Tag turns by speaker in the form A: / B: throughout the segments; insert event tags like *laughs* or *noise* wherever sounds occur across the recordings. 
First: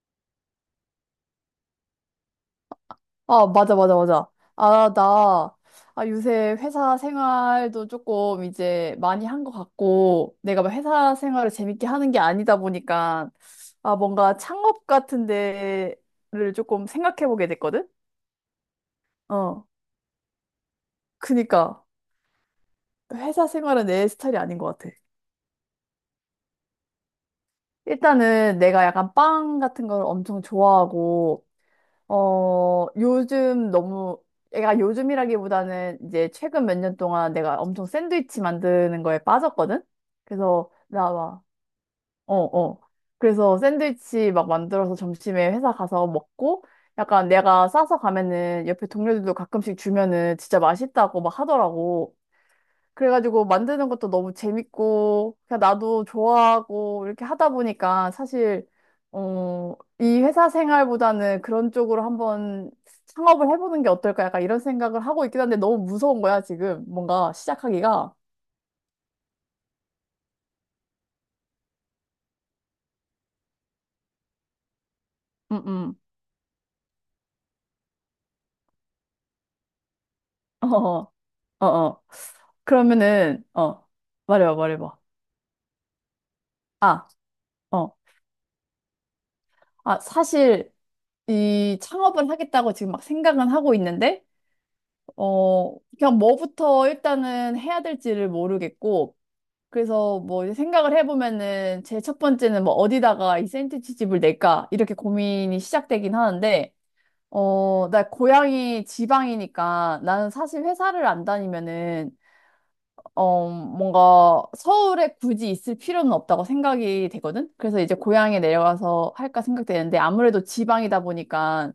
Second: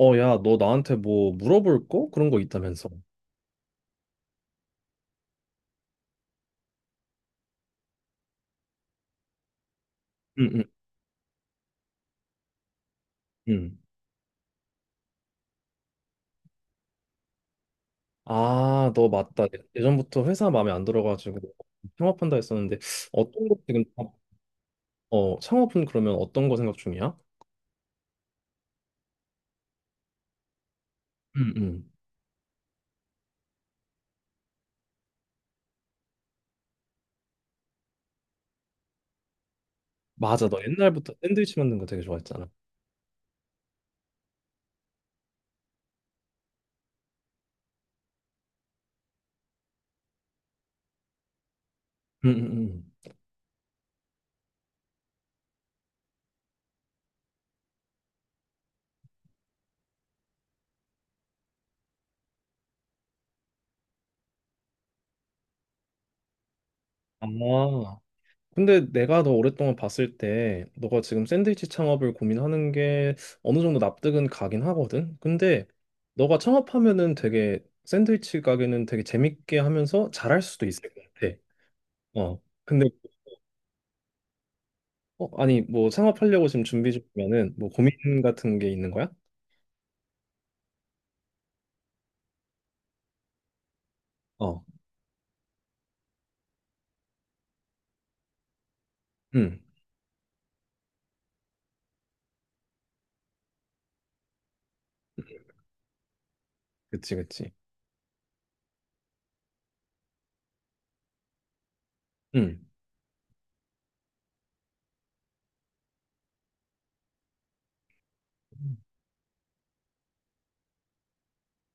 A: 야, 너 나한테 뭐 물어볼 거? 그런 거 있다면서.
B: 아, 맞아, 맞아, 맞아. 아, 나, 아, 요새 회사 생활도 조금 이제 많이 한 것 같고,
A: 응,
B: 내가
A: 응,
B: 막 회사 생활을 재밌게 하는 게 아니다 보니까,
A: 응.
B: 아, 뭔가 창업 같은 데를 조금 생각해 보게 됐거든?
A: 아, 너 맞다. 예,
B: 어.
A: 예전부터 회사 마음에 안 들어가지고
B: 그니까,
A: 창업한다 했었는데
B: 회사
A: 어떤 거 지금
B: 생활은 내 스타일이 아닌 것 같아.
A: 창업은 그러면 어떤 거 생각 중이야?
B: 일단은 내가 약간 빵 같은 걸 엄청 좋아하고,
A: 응, 응.
B: 어, 요즘 너무, 애가 요즘이라기보다는 이제 최근 몇 년 동안 내가 엄청 샌드위치 만드는 거에 빠졌거든?
A: 맞아, 너
B: 그래서, 나
A: 옛날부터
B: 막,
A: 샌드위치 만든 거 되게
B: 어,
A: 좋아했잖아.
B: 어. 그래서 샌드위치 막 만들어서 점심에 회사 가서 먹고, 약간 내가 싸서 가면은 옆에 동료들도 가끔씩 주면은 진짜 맛있다고 막 하더라고.
A: 응, 응,
B: 그래가지고 만드는 것도 너무 재밌고, 그냥 나도 좋아하고, 이렇게 하다 보니까 사실, 어, 이 회사 생활보다는 그런 쪽으로 한번 창업을 해보는 게 어떨까? 약간 이런 생각을 하고 있긴 한데 너무 무서운 거야, 지금.
A: 응.
B: 뭔가
A: 아,
B: 시작하기가.
A: 근데 내가 너 오랫동안 봤을 때 너가 지금 샌드위치 창업을 고민하는 게 어느 정도 납득은 가긴 하거든. 근데
B: 응응.
A: 너가 창업하면은 되게 샌드위치 가게는 되게 재밌게 하면서 잘할 수도
B: 어, *laughs*
A: 있을 것
B: 어,
A: 같아.
B: 어. 어.
A: 어. 근데
B: 그러면은, 어, 말해봐, 말해봐.
A: 아니 뭐 창업하려고 지금 준비
B: 아,
A: 중이면은 뭐 고민
B: 어.
A: 같은 게 있는 거야?
B: 아, 사실 이 창업을 하겠다고 지금 막 생각은 하고 있는데,
A: 어.
B: 그냥 뭐부터 일단은 해야 될지를 모르겠고,
A: 음.
B: 그래서 뭐 이제 생각을 해보면은 제 첫 번째는 뭐 어디다가 이 샌드위치 집을 낼까 이렇게 고민이 시작되긴 하는데
A: 그치, 그치.
B: 어, 나 고향이 지방이니까 나는 사실 회사를 안 다니면은
A: 음.
B: 어, 뭔가 서울에 굳이 있을 필요는 없다고 생각이 되거든? 그래서 이제 고향에 내려가서 할까 생각되는데 아무래도 지방이다 보니까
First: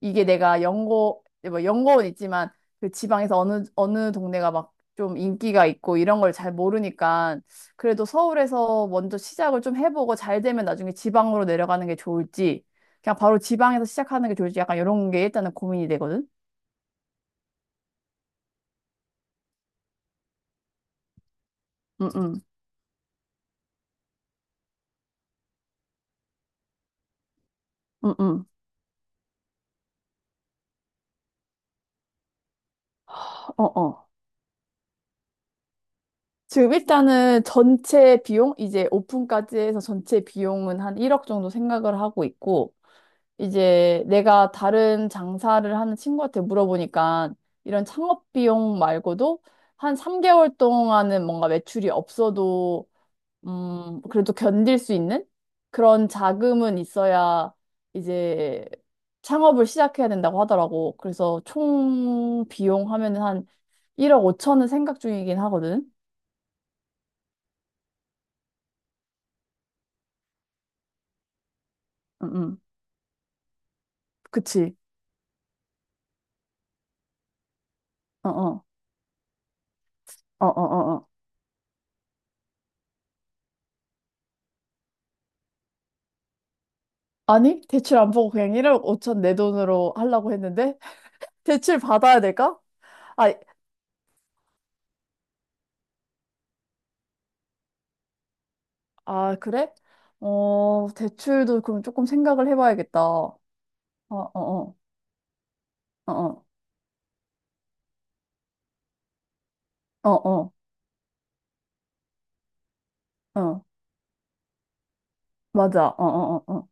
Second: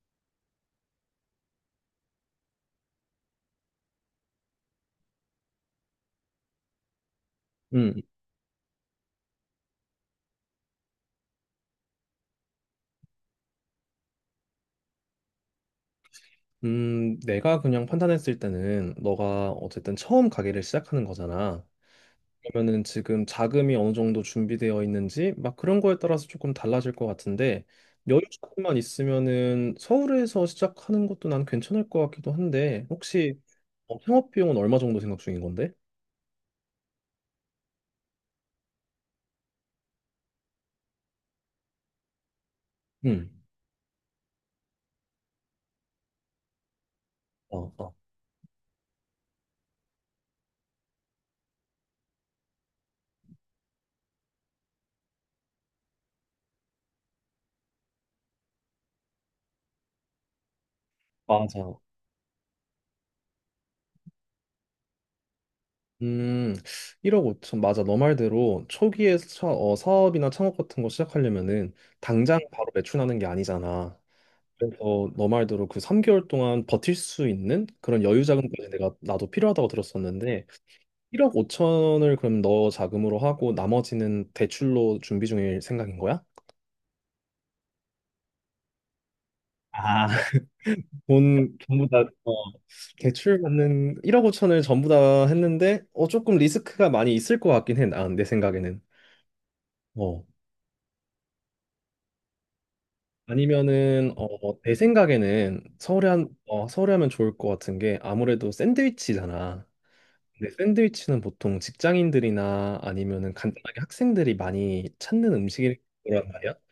B: 이게 내가 연고, 뭐 연고는 있지만 그 지방에서 어느, 어느 동네가 막 좀 인기가 있고 이런 걸 잘 모르니까
A: 음,
B: 그래도 서울에서 먼저 시작을 좀 해보고 잘 되면 나중에 지방으로 내려가는 게 좋을지 그냥 바로 지방에서 시작하는 게 좋을지 약간 이런 게 일단은 고민이 되거든?
A: 내가 그냥 판단했을 때는 너가 어쨌든 처음 가게를 시작하는 거잖아.
B: 응, 응,
A: 그러면은 지금 자금이 어느 정도 준비되어 있는지 막 그런 거에 따라서 조금 달라질 것 같은데
B: 응,
A: 여유
B: 응.
A: 조금만 있으면은 서울에서 시작하는 것도 난 괜찮을 것 같기도 한데 혹시
B: 어, 어.
A: 창업 비용은 얼마 정도 생각 중인 건데?
B: 지금 일단은 전체 비용, 이제 오픈까지 해서 전체 비용은 한 1억 정도 생각을 하고 있고,
A: 음.
B: 이제 내가 다른 장사를 하는 친구한테 물어보니까
A: 어,
B: 이런
A: 어.
B: 창업 비용 말고도 한 3개월 동안은 뭔가 매출이 없어도, 그래도 견딜 수 있는 그런 자금은 있어야 이제 창업을 시작해야 된다고 하더라고. 그래서
A: 맞아.
B: 총 비용 하면은 한 1억 5천은 생각 중이긴 하거든.
A: 음, 1억 5천 맞아. 너 말대로 초기에 사업이나 창업 같은 거 시작하려면은
B: 음,
A: 당장
B: 음.
A: 바로 매출하는 게 아니잖아.
B: 그치.
A: 그래서 너 말대로 그 3개월 동안 버틸 수 있는 그런 여유
B: 어, 어,
A: 자금까지 내가 나도 필요하다고 들었었는데
B: 어, 어, 어. 어.
A: 1억 5천을 그럼 너 자금으로 하고 나머지는 대출로 준비 중일 생각인 거야?
B: 아니, 대출 안 보고 그냥 1억 5천 내 돈으로
A: 아,
B: 하려고 했는데,
A: *laughs*
B: *laughs*
A: 돈
B: 대출
A: 전부 다
B: 받아야 될까? 아,
A: 대출 받는 1억 5천을 전부 다 했는데 조금 리스크가 많이 있을 것 같긴 해. 난 내 생각에는.
B: 아, 그래?
A: 어.
B: 어, 대출도 그럼 조금 생각을 해봐야겠다. 어,
A: 아니면은
B: 어,
A: 내
B: 어,
A: 생각에는
B: 어,
A: 서울에 하면 좋을 것 같은 게 아무래도 샌드위치잖아.
B: 어,
A: 네,
B: 어,
A: 샌드위치는 보통 직장인들이나 아니면은
B: 어, 어,
A: 간단하게 학생들이 많이 찾는 음식이란
B: 맞아. 어, 어,
A: 말이야.
B: 어,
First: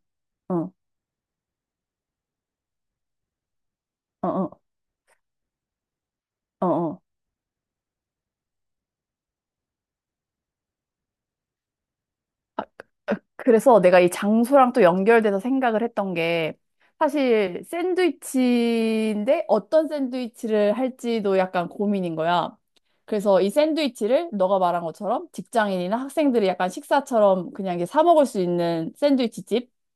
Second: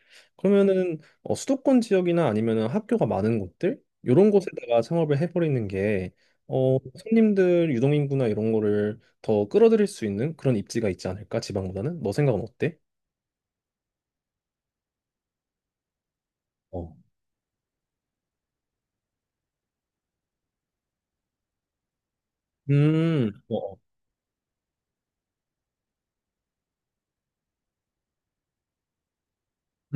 B: 어, 어,
A: 그러면은 수도권 지역이나 아니면은 학교가 많은 곳들
B: 어,
A: 이런
B: 어,
A: 곳에다가 창업을 해버리는 게
B: 어. 어.
A: 손님들 유동 인구나 이런 거를 더 끌어들일 수 있는 그런 입지가 있지 않을까 지방보다는? 너 생각은 어때?
B: 그래서 내가 이 장소랑 또 연결돼서 생각을 했던 게
A: 어.
B: 사실 샌드위치인데 어떤 샌드위치를 할지도 약간 고민인 거야. 그래서 이
A: 어, 어.
B: 샌드위치를 너가 말한 것처럼 직장인이나 학생들이 약간 식사처럼 그냥 이게 사 먹을 수 있는 샌드위치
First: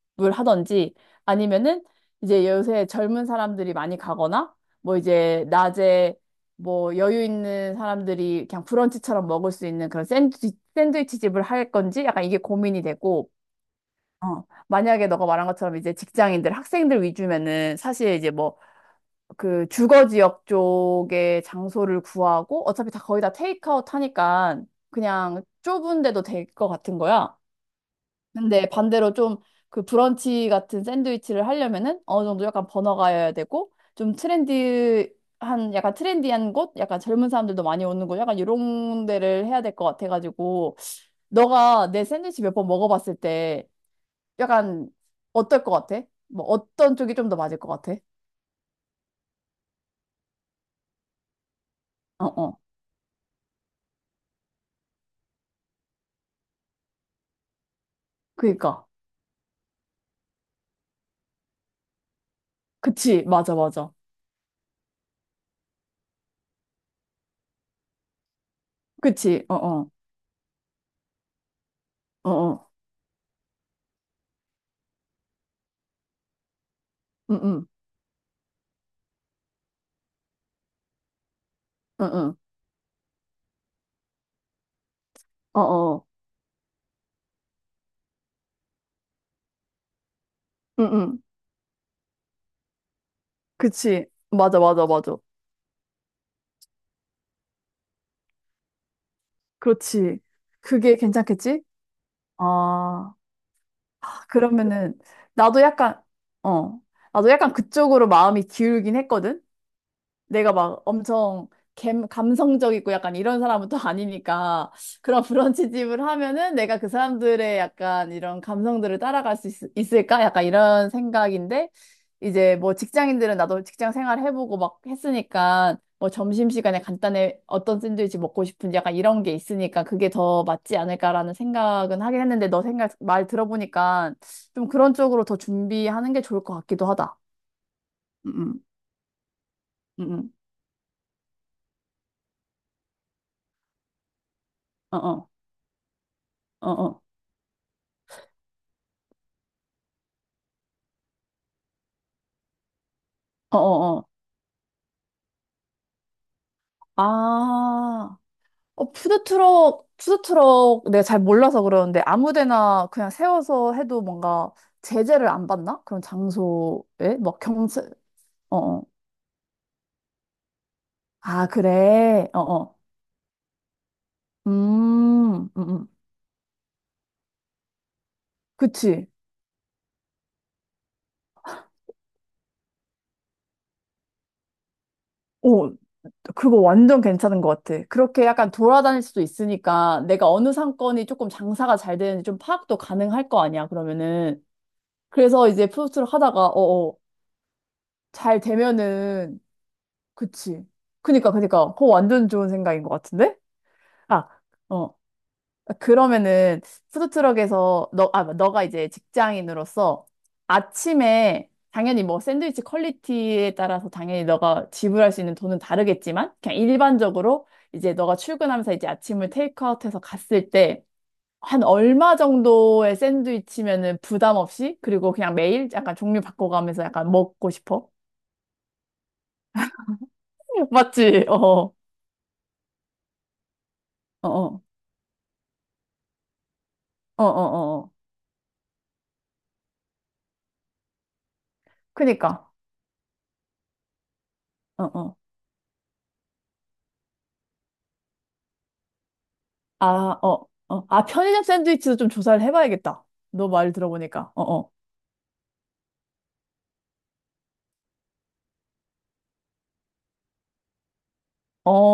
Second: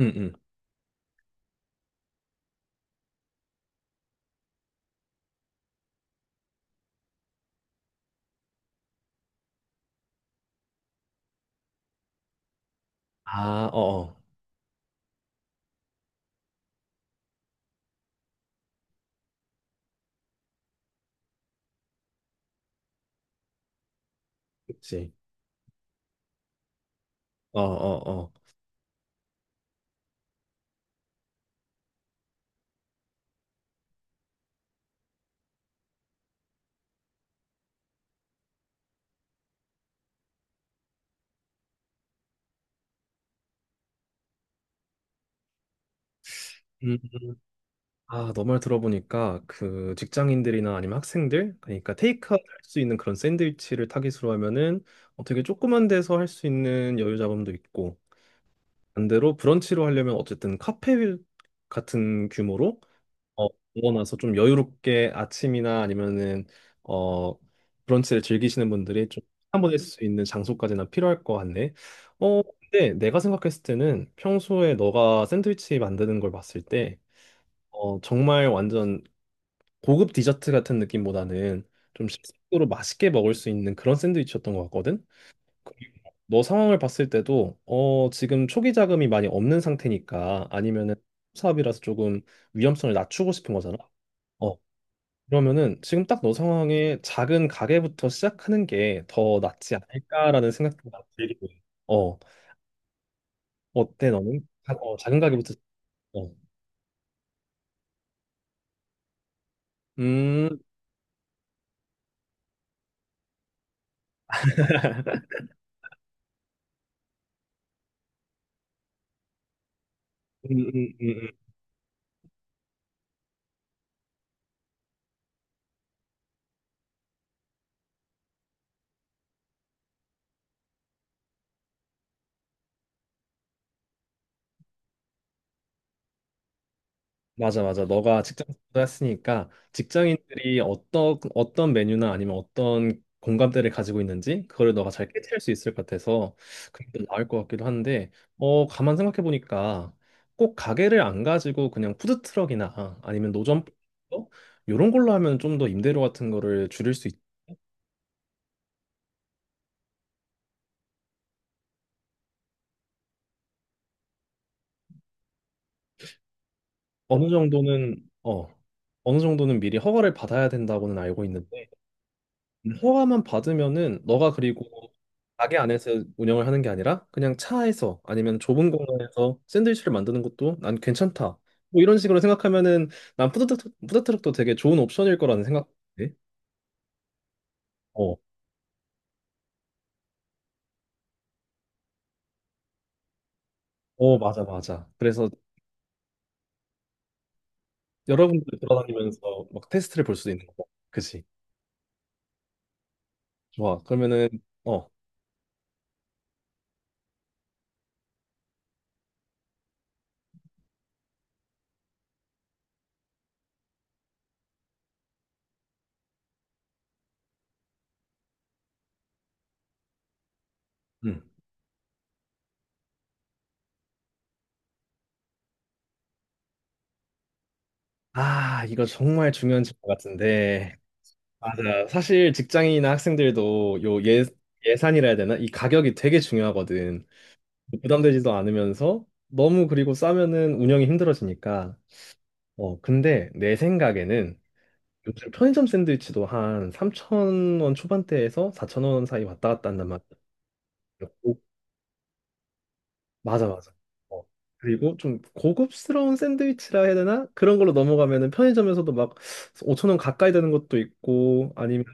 A: 음, 음.
B: 하던지 아니면은 이제 요새 젊은 사람들이 많이 가거나 뭐 이제 낮에 뭐 여유 있는 사람들이 그냥 브런치처럼 먹을 수 있는 그런 샌드위치 집을 할 건지 약간 이게 고민이 되고,
A: 아, 어, 어.
B: 어, 만약에 너가 말한 것처럼 이제 직장인들, 학생들 위주면은 사실 이제 뭐 그 주거 지역 쪽에 장소를 구하고 어차피 다 거의 다 테이크아웃 하니까
A: 그치.
B: 그냥 좁은 데도 될 것 같은 거야.
A: 어, 어, 어.
B: 근데 반대로 좀 그 브런치 같은 샌드위치를 하려면은 어느 정도 약간 번화가여야 되고 좀 트렌디한 약간 트렌디한 곳, 약간 젊은 사람들도 많이 오는 곳, 약간 이런 데를 해야 될 것 같아가지고 너가 내 샌드위치 몇 번 먹어봤을 때 약간 어떨 것 같아? 뭐 어떤 쪽이 좀 더 맞을 것 같아?
A: 아, 너말 들어보니까 그 직장인들이나 아니면 학생들 그러니까
B: 어
A: 테이크아웃 할
B: 어,
A: 수 있는 그런 샌드위치를 타깃으로 하면은 되게 조그만 데서 할 수 있는 여유 자금도 있고
B: 그니까,
A: 반대로 브런치로 하려면 어쨌든 카페 같은 규모로
B: 그치,
A: 어,
B: 맞아 맞아,
A: 모아놔서 좀 여유롭게 아침이나 아니면은 어 브런치를 즐기시는 분들이 좀
B: 그치, 어
A: 한번 할
B: 어,
A: 수 있는 장소까지나 필요할 것 같네. 어,
B: 어어,
A: 근데 내가 생각했을 때는 평소에 너가 샌드위치 만드는 걸 봤을 때
B: 응응,
A: 정말 완전 고급 디저트 같은 느낌보다는 좀
B: 응응,
A: 식으로 맛있게 먹을 수 있는 그런 샌드위치였던 것 같거든. 그리고
B: 어어,
A: 너 상황을 봤을 때도 지금 초기 자금이 많이 없는 상태니까 아니면은
B: 응응,
A: 사업이라서 조금 위험성을 낮추고 싶은 거잖아.
B: 그치,
A: 어
B: 맞아 맞아 맞아.
A: 그러면은 지금 딱 너 상황에 작은 가게부터 시작하는 게 더 낫지
B: 그렇지.
A: 않을까라는 생각도
B: 그게
A: 나 들고.
B: 괜찮겠지?
A: 어
B: 아,
A: 어때 너는?
B: 그러면은,
A: 작은 가게부터.
B: 나도 약간,
A: 어.
B: 어, 나도 약간 그쪽으로 마음이 기울긴 했거든?
A: 음,
B: 내가
A: 음,
B: 막 엄청 감성적이고 약간 이런 사람은 또 아니니까 그런 브런치집을 하면은 내가 그 사람들의 약간 이런 감성들을 따라갈 수 을까 약간
A: 음,
B: 이런
A: 음, 음.
B: 생각인데 이제 뭐 직장인들은 나도 직장 생활 해보고 막 했으니까 뭐 점심시간에 간단히 어떤 샌드위치 먹고 싶은지 약간 이런 게 있으니까 그게 더 맞지 않을까라는 생각은 하긴 했는데 너 생각 말 들어보니까 좀 그런 쪽으로 더 준비하는 게 좋을 것 같기도 하다.
A: 맞아, 맞아. 너가
B: 음, 음,
A: 직장생활도 했으니까
B: 음, 음.
A: 직장인들이 어떤 어떤 메뉴나 아니면 어떤 공감대를 가지고 있는지 그거를 너가
B: 어,
A: 잘
B: 어,
A: 캐치할 수 있을 것 같아서
B: 어,
A: 그게
B: 어.
A: 더 나을 것 같기도 한데, 가만 생각해 보니까 꼭 가게를 안 가지고 그냥 푸드 트럭이나 아니면 노점
B: 어어어.
A: 이런 걸로 하면 좀 더 임대료 같은 거를 줄일 수 있.
B: 아, 어, 푸드트럭 내가 잘 몰라서 그러는데 아무 데나 그냥 세워서 해도 뭔가 제재를 안 받나? 그런 장소에?
A: 어느
B: 막 경찰,
A: 정도는 어
B: 어어.
A: 미리 허가를 받아야 된다고는 알고
B: 아,
A: 있는데.
B: 그래. 어어.
A: 허가만 받으면은 너가 그리고
B: 음, 음,
A: 가게
B: 음.
A: 안에서 운영을 하는 게 아니라 그냥 차에서 아니면 좁은
B: 그치.
A: 공간에서 샌드위치를 만드는 것도 난 괜찮다. 뭐 이런 식으로 생각하면은 난 푸드트럭도 되게 좋은 옵션일 거라는
B: 어,
A: 생각인데.
B: 그거 완전 괜찮은 것 같아.
A: 어,
B: 그렇게 약간 돌아다닐 수도 있으니까 내가 어느 상권이 조금 장사가 잘 되는지 좀 파악도 가능할 거 아니야,
A: 어,
B: 그러면은.
A: 맞아, 맞아. 그래서
B: 그래서 이제 푸드트럭 하다가, 어어. 잘
A: 여러분들
B: 되면은
A: 돌아다니면서 막 테스트를 볼 수도 있는
B: 그치.
A: 거고. 그치
B: 그니까, 그니까. 그거 완전 좋은 생각인 것 같은데?
A: 좋아. 그러면은,
B: 아,
A: 어,
B: 어. 그러면은, 푸드트럭에서, 너, 아, 너가 이제 직장인으로서 아침에 당연히 뭐 샌드위치 퀄리티에 따라서 당연히 너가 지불할 수 있는 돈은 다르겠지만, 그냥 일반적으로 이제 너가 출근하면서 이제 아침을 테이크아웃해서 갔을 때,
A: 음.
B: 한 얼마 정도의 샌드위치면은 부담 없이, 그리고 그냥 매일 약간 종류 바꿔가면서 약간 먹고 싶어?
A: 아, 이거 정말 중요한 질문
B: *laughs*
A: 같은데.
B: 맞지? 어, 어,
A: 맞아. 사실 직장인이나 학생들도
B: 어,
A: 예산이라 해야 되나? 이 가격이 되게 중요하거든.
B: 어, 어. 어.
A: 부담되지도 않으면서 너무 그리고 싸면은 운영이 힘들어지니까.
B: 그니까.
A: 근데 내 생각에는
B: 어, 어.
A: 요즘 편의점 샌드위치도 한3천 원 초반대에서 4천 원 사이 왔다 갔다
B: 아,
A: 한단 말이야.
B: 어, 어. 아,
A: 오,
B: 편의점 샌드위치도 좀 조사를 해봐야겠다.
A: 맞아,
B: 너
A: 맞아.
B: 말
A: 어,
B: 들어보니까. 어, 어.
A: 그리고 좀 고급스러운 샌드위치라 해야 되나? 그런 걸로 넘어가면은 편의점에서도 막5천 원 가까이 되는 것도 있고
B: 어,
A: 아니면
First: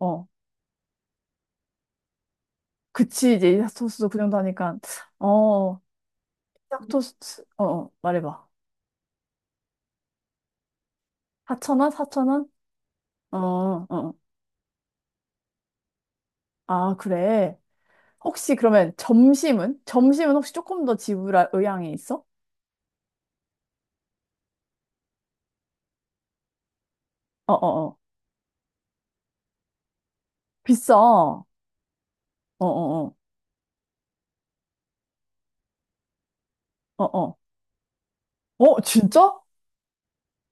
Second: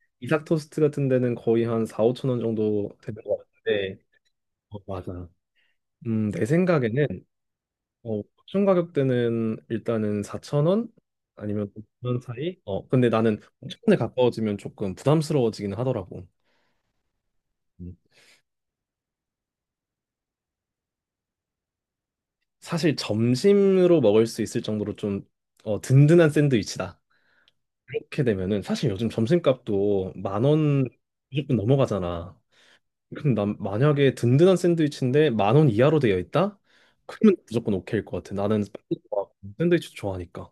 B: 어.
A: 이삭 토스트 같은 데는 거의 한 4, 5천 원 정도 되는
B: 그치,
A: 것
B: 이제 이
A: 같은데.
B: 토스도 그 정도
A: 어,
B: 하니까.
A: 맞아.
B: 어,
A: 내
B: 짝
A: 생각에는
B: 토스트. 어, 어. 말해봐.
A: 옵션 가격대는 일단은 4,000원 아니면
B: 4,000원?
A: 5,000원
B: 4,000원?
A: 사이? 근데
B: 어,
A: 나는 5천 원에
B: 어.
A: 가까워지면 조금 부담스러워지긴 하더라고.
B: 아, 그래.
A: 음.
B: 혹시 그러면 점심은? 점심은 혹시 조금 더 지불할 의향이 있어?
A: 사실 점심으로 먹을 수 있을 정도로 좀 든든한 샌드위치다.
B: 어, 어, 어.
A: 이렇게 되면은 사실 요즘 점심값도 만 원
B: 비싸. 어,
A: 무조건 넘어가잖아.
B: 어, 어.
A: 근데 난 만약에 든든한 샌드위치인데 만 원 이하로 되어 있다?
B: 어, 어.
A: 그러면 무조건 오케이일 것 같아. 나는
B: 어, 진짜?
A: 샌드위치 좋아하니까.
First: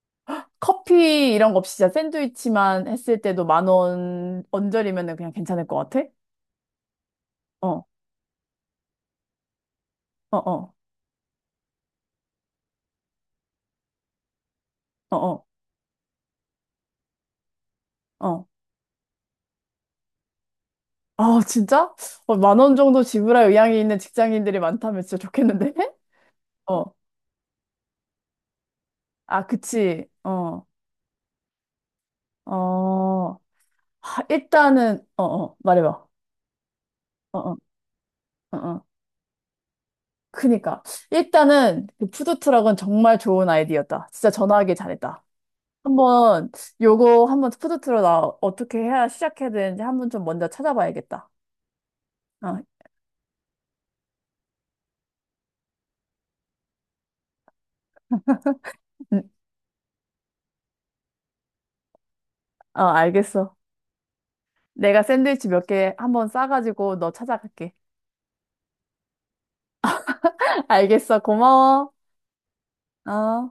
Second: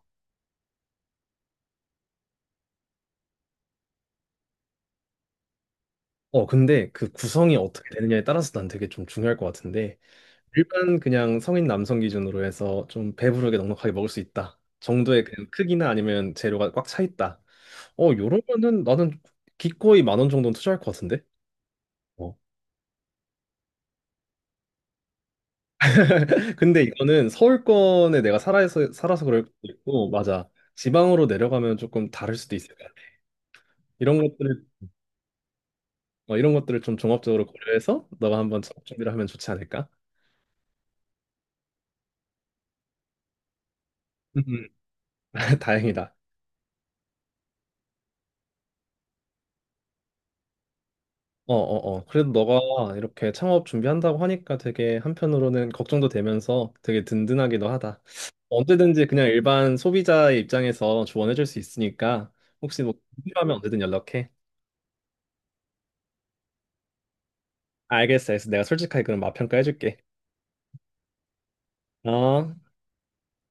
B: 커피 이런 거 없이 진짜 샌드위치만 했을 때도 만 원 언저리면은 그냥 괜찮을 것 같아?
A: 근데 그 구성이
B: 어,
A: 어떻게 되느냐에 따라서 난 되게 좀 중요할 것 같은데
B: 어, 어,
A: 일반 그냥 성인 남성 기준으로 해서 좀 배부르게 넉넉하게 먹을 수 있다
B: 어,
A: 정도의
B: 어,
A: 그냥 크기나 아니면 재료가 꽉 차 있다. 요런
B: 어.
A: 거는 나는 기꺼이 만 원 정도는 투자할 것 같은데.
B: 아, 진짜?
A: 어.
B: 어, 만 원 정도 지불할 의향이 있는 직장인들이 많다면 진짜 좋겠는데? *laughs*
A: *laughs* 근데
B: 어,
A: 이거는 서울권에 내가 살아서 그럴
B: 아,
A: 수도
B: 그치.
A: 있고 맞아.
B: 어,
A: 지방으로 내려가면 조금 다를 수도 있을 것 같아.
B: 어.
A: 이런 것들을
B: 어, 어, 말해봐.
A: 이런 것들을 좀
B: 어,
A: 종합적으로
B: 어,
A: 고려해서 너가
B: 어,
A: 한번 작업
B: 어.
A: 준비를 하면 좋지 않을까?
B: 그니까. 일단은 그 푸드트럭은 정말 좋은 아이디어다. 진짜
A: 음.
B: 전화하길 잘했다.
A: *laughs* 다행이다.
B: 한번 요거 한번 푸드트럭 나 어떻게 해야 시작해야 되는지 한번 좀 먼저 찾아봐야겠다.
A: 어, 어, 어. 그래도
B: 어,
A: 너가 이렇게 창업 준비한다고 하니까 되게 한편으로는 걱정도 되면서 되게 든든하기도 하다. 언제든지 그냥
B: 음,
A: 일반 소비자의 입장에서 조언해줄 수 있으니까 혹시
B: 어,
A: 뭐
B: 알겠어.
A: 필요하면 언제든 연락해.
B: 내가 샌드위치 몇 개 한번 싸가지고 너 찾아갈게.
A: 알겠어, 알겠어. 내가 솔직하게 그럼 맛 평가해줄게.
B: *laughs* 알겠어. 고마워.
A: 어.
B: 어.